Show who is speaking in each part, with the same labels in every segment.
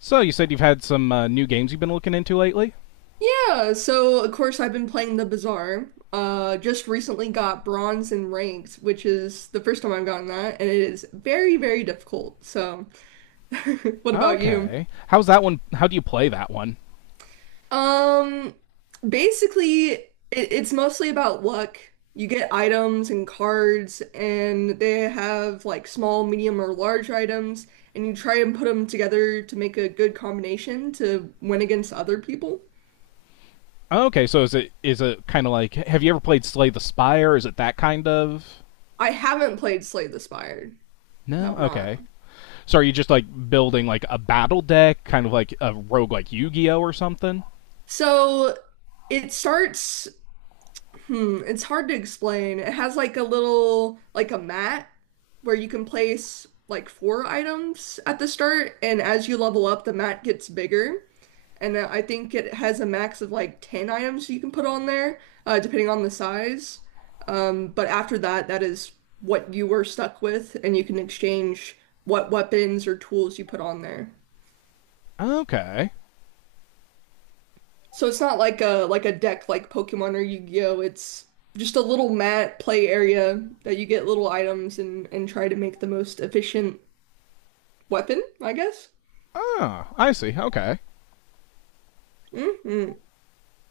Speaker 1: So you said you've had some new games you've been looking into lately.
Speaker 2: Yeah, so of course I've been playing the Bazaar. Just recently got bronze in ranked, which is the first time I've gotten that, and it is very, very difficult. So, what about you?
Speaker 1: Okay, how's that one? How do you play that one?
Speaker 2: Um, Basically, it's mostly about luck. You get items and cards, and they have like small, medium, or large items, and you try and put them together to make a good combination to win against other people.
Speaker 1: Okay, so is it kind of like, have you ever played Slay the Spire? Is it that kind of?
Speaker 2: I haven't played Slay the Spire.
Speaker 1: No.
Speaker 2: Have not.
Speaker 1: Okay. So are you just like building like a battle deck, kind of like a rogue like Yu-Gi-Oh or something?
Speaker 2: So it starts, hmm, it's hard to explain. It has like a little, like a mat where you can place like four items at the start, and as you level up, the mat gets bigger. And I think it has a max of like 10 items you can put on there, depending on the size. But after that, that is what you were stuck with, and you can exchange what weapons or tools you put on there.
Speaker 1: Okay.
Speaker 2: So it's not like a like a deck like Pokemon or Yu-Gi-Oh. It's just a little mat play area that you get little items and try to make the most efficient weapon, I guess.
Speaker 1: Ah, I see. Okay.
Speaker 2: Hmm,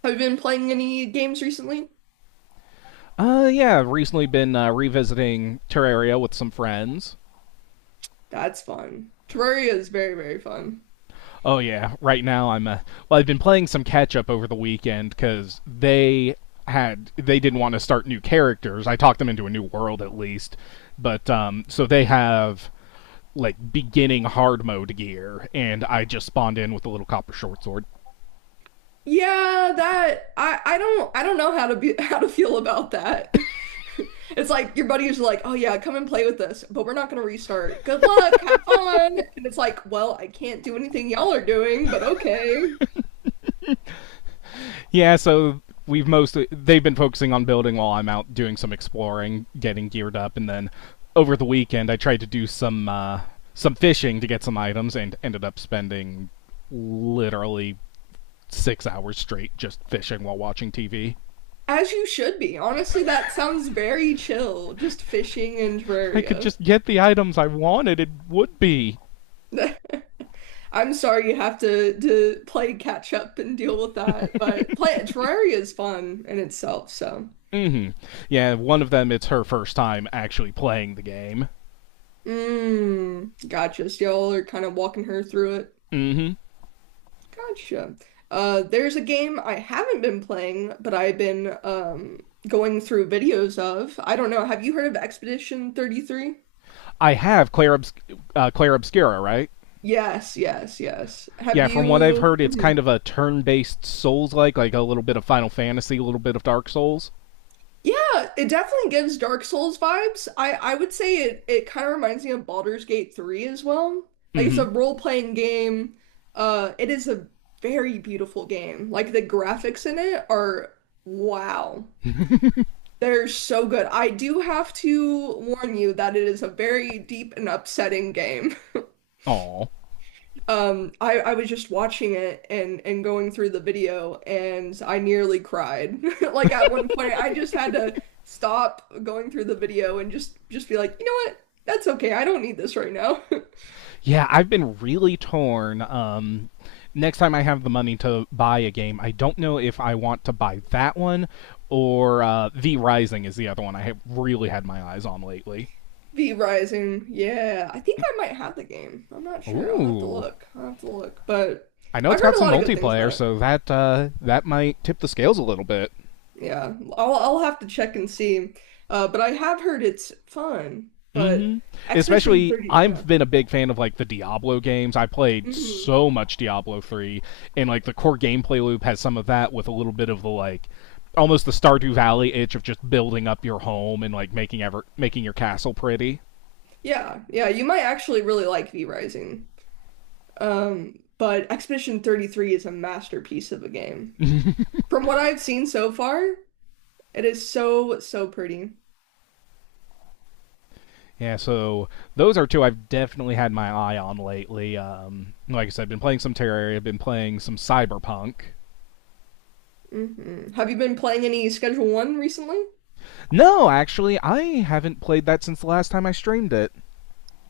Speaker 2: have you been playing any games recently?
Speaker 1: Yeah, I've recently been revisiting Terraria with some friends.
Speaker 2: That's fun. Terraria is very, very fun.
Speaker 1: Oh yeah, right now I'm I've been playing some catch up over the weekend because they had they didn't want to start new characters. I talked them into a new world at least, but so they have like beginning hard mode gear, and I just spawned in with a little copper short sword.
Speaker 2: Yeah, that I don't I don't know how to be how to feel about that. It's like your buddy is like, "Oh yeah, come and play with us, but we're not gonna restart. Good luck, have fun." And it's like, "Well, I can't do anything y'all are doing, but okay."
Speaker 1: Yeah, so we've mostly they've been focusing on building while I'm out doing some exploring, getting geared up, and then over the weekend I tried to do some fishing to get some items and ended up spending literally 6 hours straight just fishing while watching TV.
Speaker 2: As you should be. Honestly, that sounds very chill, just fishing in
Speaker 1: If I could
Speaker 2: Terraria.
Speaker 1: just get the items I wanted, it would be.
Speaker 2: I'm sorry you have to play catch up and deal with that, but play Terraria is fun in itself, so.
Speaker 1: Yeah, one of them, it's her first time actually playing the game.
Speaker 2: Mm, gotcha. So y'all are kind of walking her through it.
Speaker 1: Mm hmm.
Speaker 2: Gotcha. There's a game I haven't been playing, but I've been going through videos of. I don't know. Have you heard of Expedition 33?
Speaker 1: I have Claire Obscura, right?
Speaker 2: Yes, yes, yes. Have
Speaker 1: Yeah, from what I've
Speaker 2: you?
Speaker 1: heard, it's
Speaker 2: Mm-hmm.
Speaker 1: kind of a turn based Souls like a little bit of Final Fantasy, a little bit of Dark Souls.
Speaker 2: Yeah, it definitely gives Dark Souls vibes. I would say it kind of reminds me of Baldur's Gate 3 as well. Like it's a
Speaker 1: Mm
Speaker 2: role-playing game. Uh, it is a very beautiful game. Like the graphics in it are wow. They're so good. I do have to warn you that it is a very deep and upsetting game.
Speaker 1: hmm. Aw.
Speaker 2: I was just watching it and going through the video and I nearly cried. Like at one point I just had to stop going through the video and just be like, "You know what? That's okay. I don't need this right now."
Speaker 1: Yeah, I've been really torn. Next time I have the money to buy a game, I don't know if I want to buy that one or The Rising is the other one I have really had my eyes on lately.
Speaker 2: V Rising. Yeah. I think I might have the game. I'm not sure. I'll have to
Speaker 1: Ooh,
Speaker 2: look. I'll have to look. But
Speaker 1: I know
Speaker 2: I've
Speaker 1: it's
Speaker 2: heard
Speaker 1: got
Speaker 2: a
Speaker 1: some
Speaker 2: lot of good things about
Speaker 1: multiplayer,
Speaker 2: it.
Speaker 1: so that might tip the scales a little bit.
Speaker 2: Yeah. I'll have to check and see. But I have heard it's fun. But
Speaker 1: Hmm
Speaker 2: Expedition
Speaker 1: Especially,
Speaker 2: 30,
Speaker 1: I've
Speaker 2: yeah.
Speaker 1: been a big fan of like the Diablo games. I played
Speaker 2: Mhm.
Speaker 1: so much Diablo three, and like the core gameplay loop has some of that with a little bit of the like almost the Stardew Valley itch of just building up your home and like making your castle pretty.
Speaker 2: Yeah, yeah, you might actually really like V Rising. But Expedition 33 is a masterpiece of a game. From what I've seen so far, it is so, so pretty.
Speaker 1: Yeah, so those are two I've definitely had my eye on lately. Like I said, I've been playing some Terraria, I've been playing some Cyberpunk.
Speaker 2: Hmm, have you been playing any Schedule One recently?
Speaker 1: No, actually, I haven't played that since the last time I streamed it.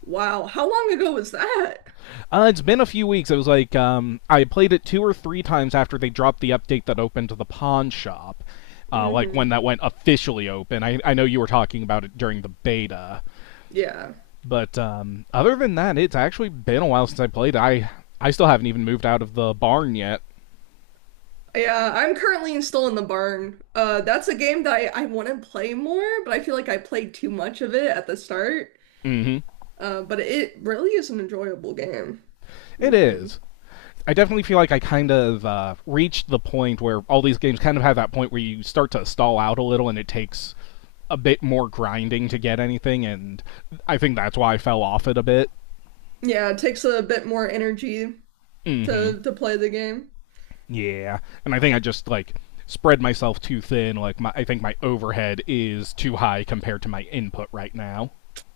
Speaker 2: Wow, how long ago was that?
Speaker 1: It's been a few weeks. It was like I played it two or three times after they dropped the update that opened to the pawn shop, like when
Speaker 2: Hmm.
Speaker 1: that went officially open. I know you were talking about it during the beta,
Speaker 2: Yeah.
Speaker 1: but other than that, it's actually been a while since I played it. I still haven't even moved out of the barn yet.
Speaker 2: Yeah, I'm currently in- still in the barn. That's a game that I want to play more, but I feel like I played too much of it at the start.
Speaker 1: Mm-hmm.
Speaker 2: But it really is an enjoyable game.
Speaker 1: It
Speaker 2: Hmm.
Speaker 1: is. I definitely feel like I kind of reached the point where all these games kind of have that point where you start to stall out a little, and it takes a bit more grinding to get anything, and I think that's why I fell off it a bit.
Speaker 2: Yeah, it takes a bit more energy
Speaker 1: Hmm.
Speaker 2: to play the game.
Speaker 1: Yeah. And I think I just, like, spread myself too thin. Like, I think my overhead is too high compared to my input right now.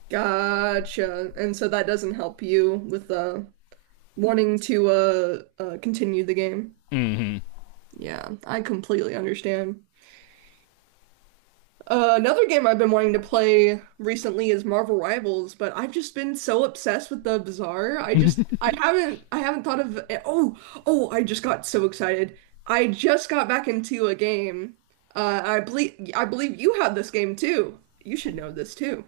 Speaker 2: Gotcha. And so that doesn't help you with wanting to continue the game.
Speaker 1: Hmm.
Speaker 2: Yeah, I completely understand. Another game I've been wanting to play recently is Marvel Rivals, but I've just been so obsessed with the Bazaar. I haven't thought of oh, I just got so excited. I just got back into a game. I believe you have this game too. You should know this too.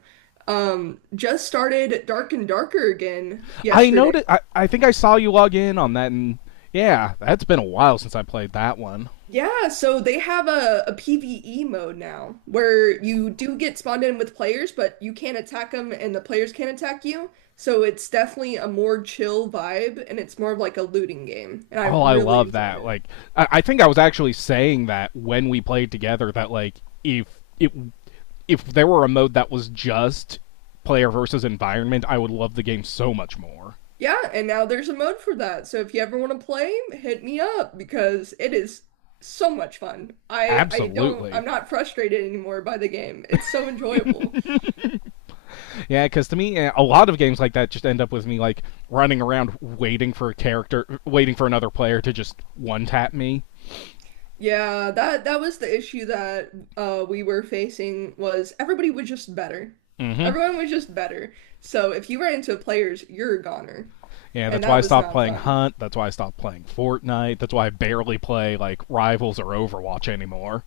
Speaker 2: Just started Dark and Darker again
Speaker 1: I
Speaker 2: yesterday.
Speaker 1: noticed, I think I saw you log in on that, and yeah, that's been a while since I played that one.
Speaker 2: Yeah, so they have a PvE mode now where you do get spawned in with players, but you can't attack them and the players can't attack you. So it's definitely a more chill vibe and it's more of like a looting game. And I
Speaker 1: Oh, I
Speaker 2: really
Speaker 1: love
Speaker 2: enjoyed
Speaker 1: that.
Speaker 2: it.
Speaker 1: Like, I think I was actually saying that when we played together. That like, if it if there were a mode that was just player versus environment, I would love the game so much more.
Speaker 2: Yeah, and now there's a mode for that. So if you ever want to play, hit me up because it is so much fun. I I don't
Speaker 1: Absolutely.
Speaker 2: I'm not frustrated anymore by the game. It's so enjoyable.
Speaker 1: Yeah, because to me, a lot of games like that just end up with me like running around waiting for waiting for another player to just one tap me.
Speaker 2: Yeah, that was the issue that we were facing was everybody was just better.
Speaker 1: Hmm
Speaker 2: Everyone was just better. So if you ran into players, you're a goner.
Speaker 1: Yeah,
Speaker 2: And
Speaker 1: that's why
Speaker 2: that
Speaker 1: I
Speaker 2: was
Speaker 1: stopped
Speaker 2: not
Speaker 1: playing
Speaker 2: fun.
Speaker 1: Hunt. That's why I stopped playing Fortnite. That's why I barely play like Rivals or Overwatch anymore.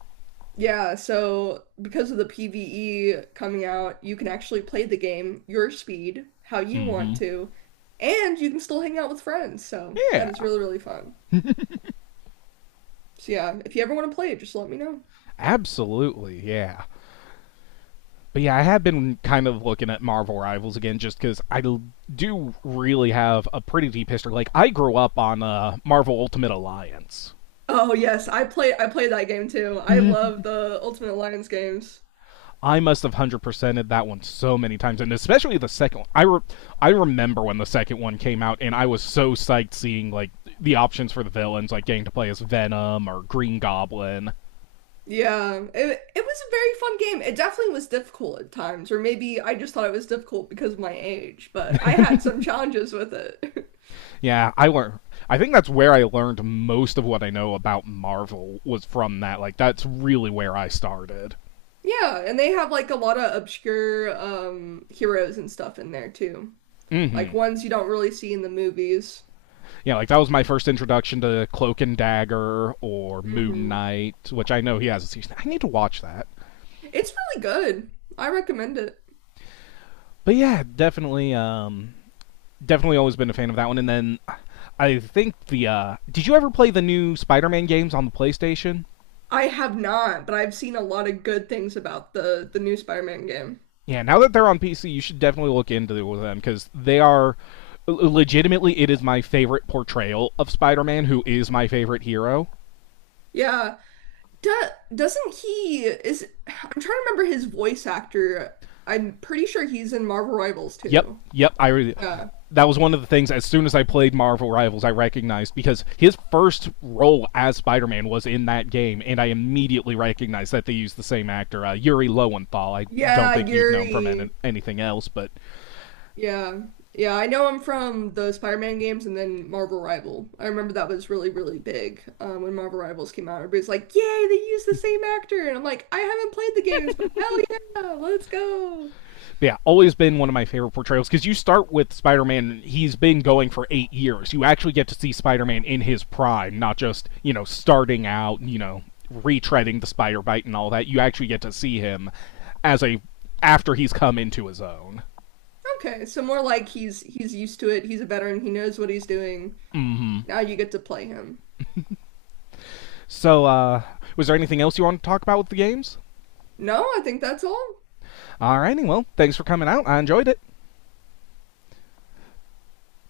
Speaker 2: Yeah, so because of the PvE coming out, you can actually play the game your speed, how you want
Speaker 1: Hmm
Speaker 2: to, and you can still hang out with friends. So that is
Speaker 1: Yeah.
Speaker 2: really, really fun. So yeah, if you ever want to play it, just let me know.
Speaker 1: Absolutely, yeah. But yeah, I have been kind of looking at Marvel Rivals again just because I do really have a pretty deep history. Like, I grew up on Marvel Ultimate Alliance.
Speaker 2: Oh yes, I play that game too. I love the Ultimate Alliance games.
Speaker 1: I must have 100%ed that one so many times, and especially the second one. I remember when the second one came out, and I was so psyched seeing, like, the options for the villains, like getting to play as Venom or Green Goblin.
Speaker 2: Yeah, it was a very fun game. It definitely was difficult at times, or maybe I just thought it was difficult because of my age, but I had some challenges with it.
Speaker 1: Yeah, I learned. I think that's where I learned most of what I know about Marvel was from that. Like, that's really where I started.
Speaker 2: Yeah, and they have like a lot of obscure heroes and stuff in there too. Like
Speaker 1: Hmm
Speaker 2: ones you don't really see in the movies.
Speaker 1: Yeah, like that was my first introduction to Cloak and Dagger or Moon
Speaker 2: Hmm.
Speaker 1: Knight, which I know he has a season. I need to watch that.
Speaker 2: It's really good. I recommend it.
Speaker 1: But yeah, definitely, definitely always been a fan of that one. And then I think the did you ever play the new Spider-Man games on the PlayStation?
Speaker 2: I have not, but I've seen a lot of good things about the new Spider-Man game.
Speaker 1: Yeah, now that they're on PC, you should definitely look into them because they are legitimately, it is my favorite portrayal of Spider-Man, who is my favorite hero.
Speaker 2: Yeah, Do doesn't he is I'm trying to remember his voice actor. I'm pretty sure he's in Marvel Rivals
Speaker 1: Yep,
Speaker 2: too.
Speaker 1: yep.
Speaker 2: Yeah.
Speaker 1: That was one of the things, as soon as I played Marvel Rivals, I recognized, because his first role as Spider-Man was in that game, and I immediately recognized that they used the same actor, Yuri Lowenthal. I don't
Speaker 2: Yeah,
Speaker 1: think you'd know him from
Speaker 2: Yuri.
Speaker 1: anything else, but
Speaker 2: Yeah. Yeah, I know him from the Spider-Man games and then Marvel Rival. I remember that was really, really big when Marvel Rivals came out. Everybody's like, "Yay, they used the same actor!" And I'm like, "I haven't played the games, but hell yeah, let's go!"
Speaker 1: yeah, always been one of my favorite portrayals because you start with Spider Man. He's been going for 8 years. You actually get to see Spider Man in his prime, not just, you know, starting out, you know, retreading the spider bite and all that. You actually get to see him as a. after he's come into his own.
Speaker 2: Okay, so more like he's used to it. He's a veteran. He knows what he's doing. Now you get to play him.
Speaker 1: So, was there anything else you want to talk about with the games?
Speaker 2: No, I think that's all.
Speaker 1: Alrighty, well, thanks for coming out. I enjoyed it.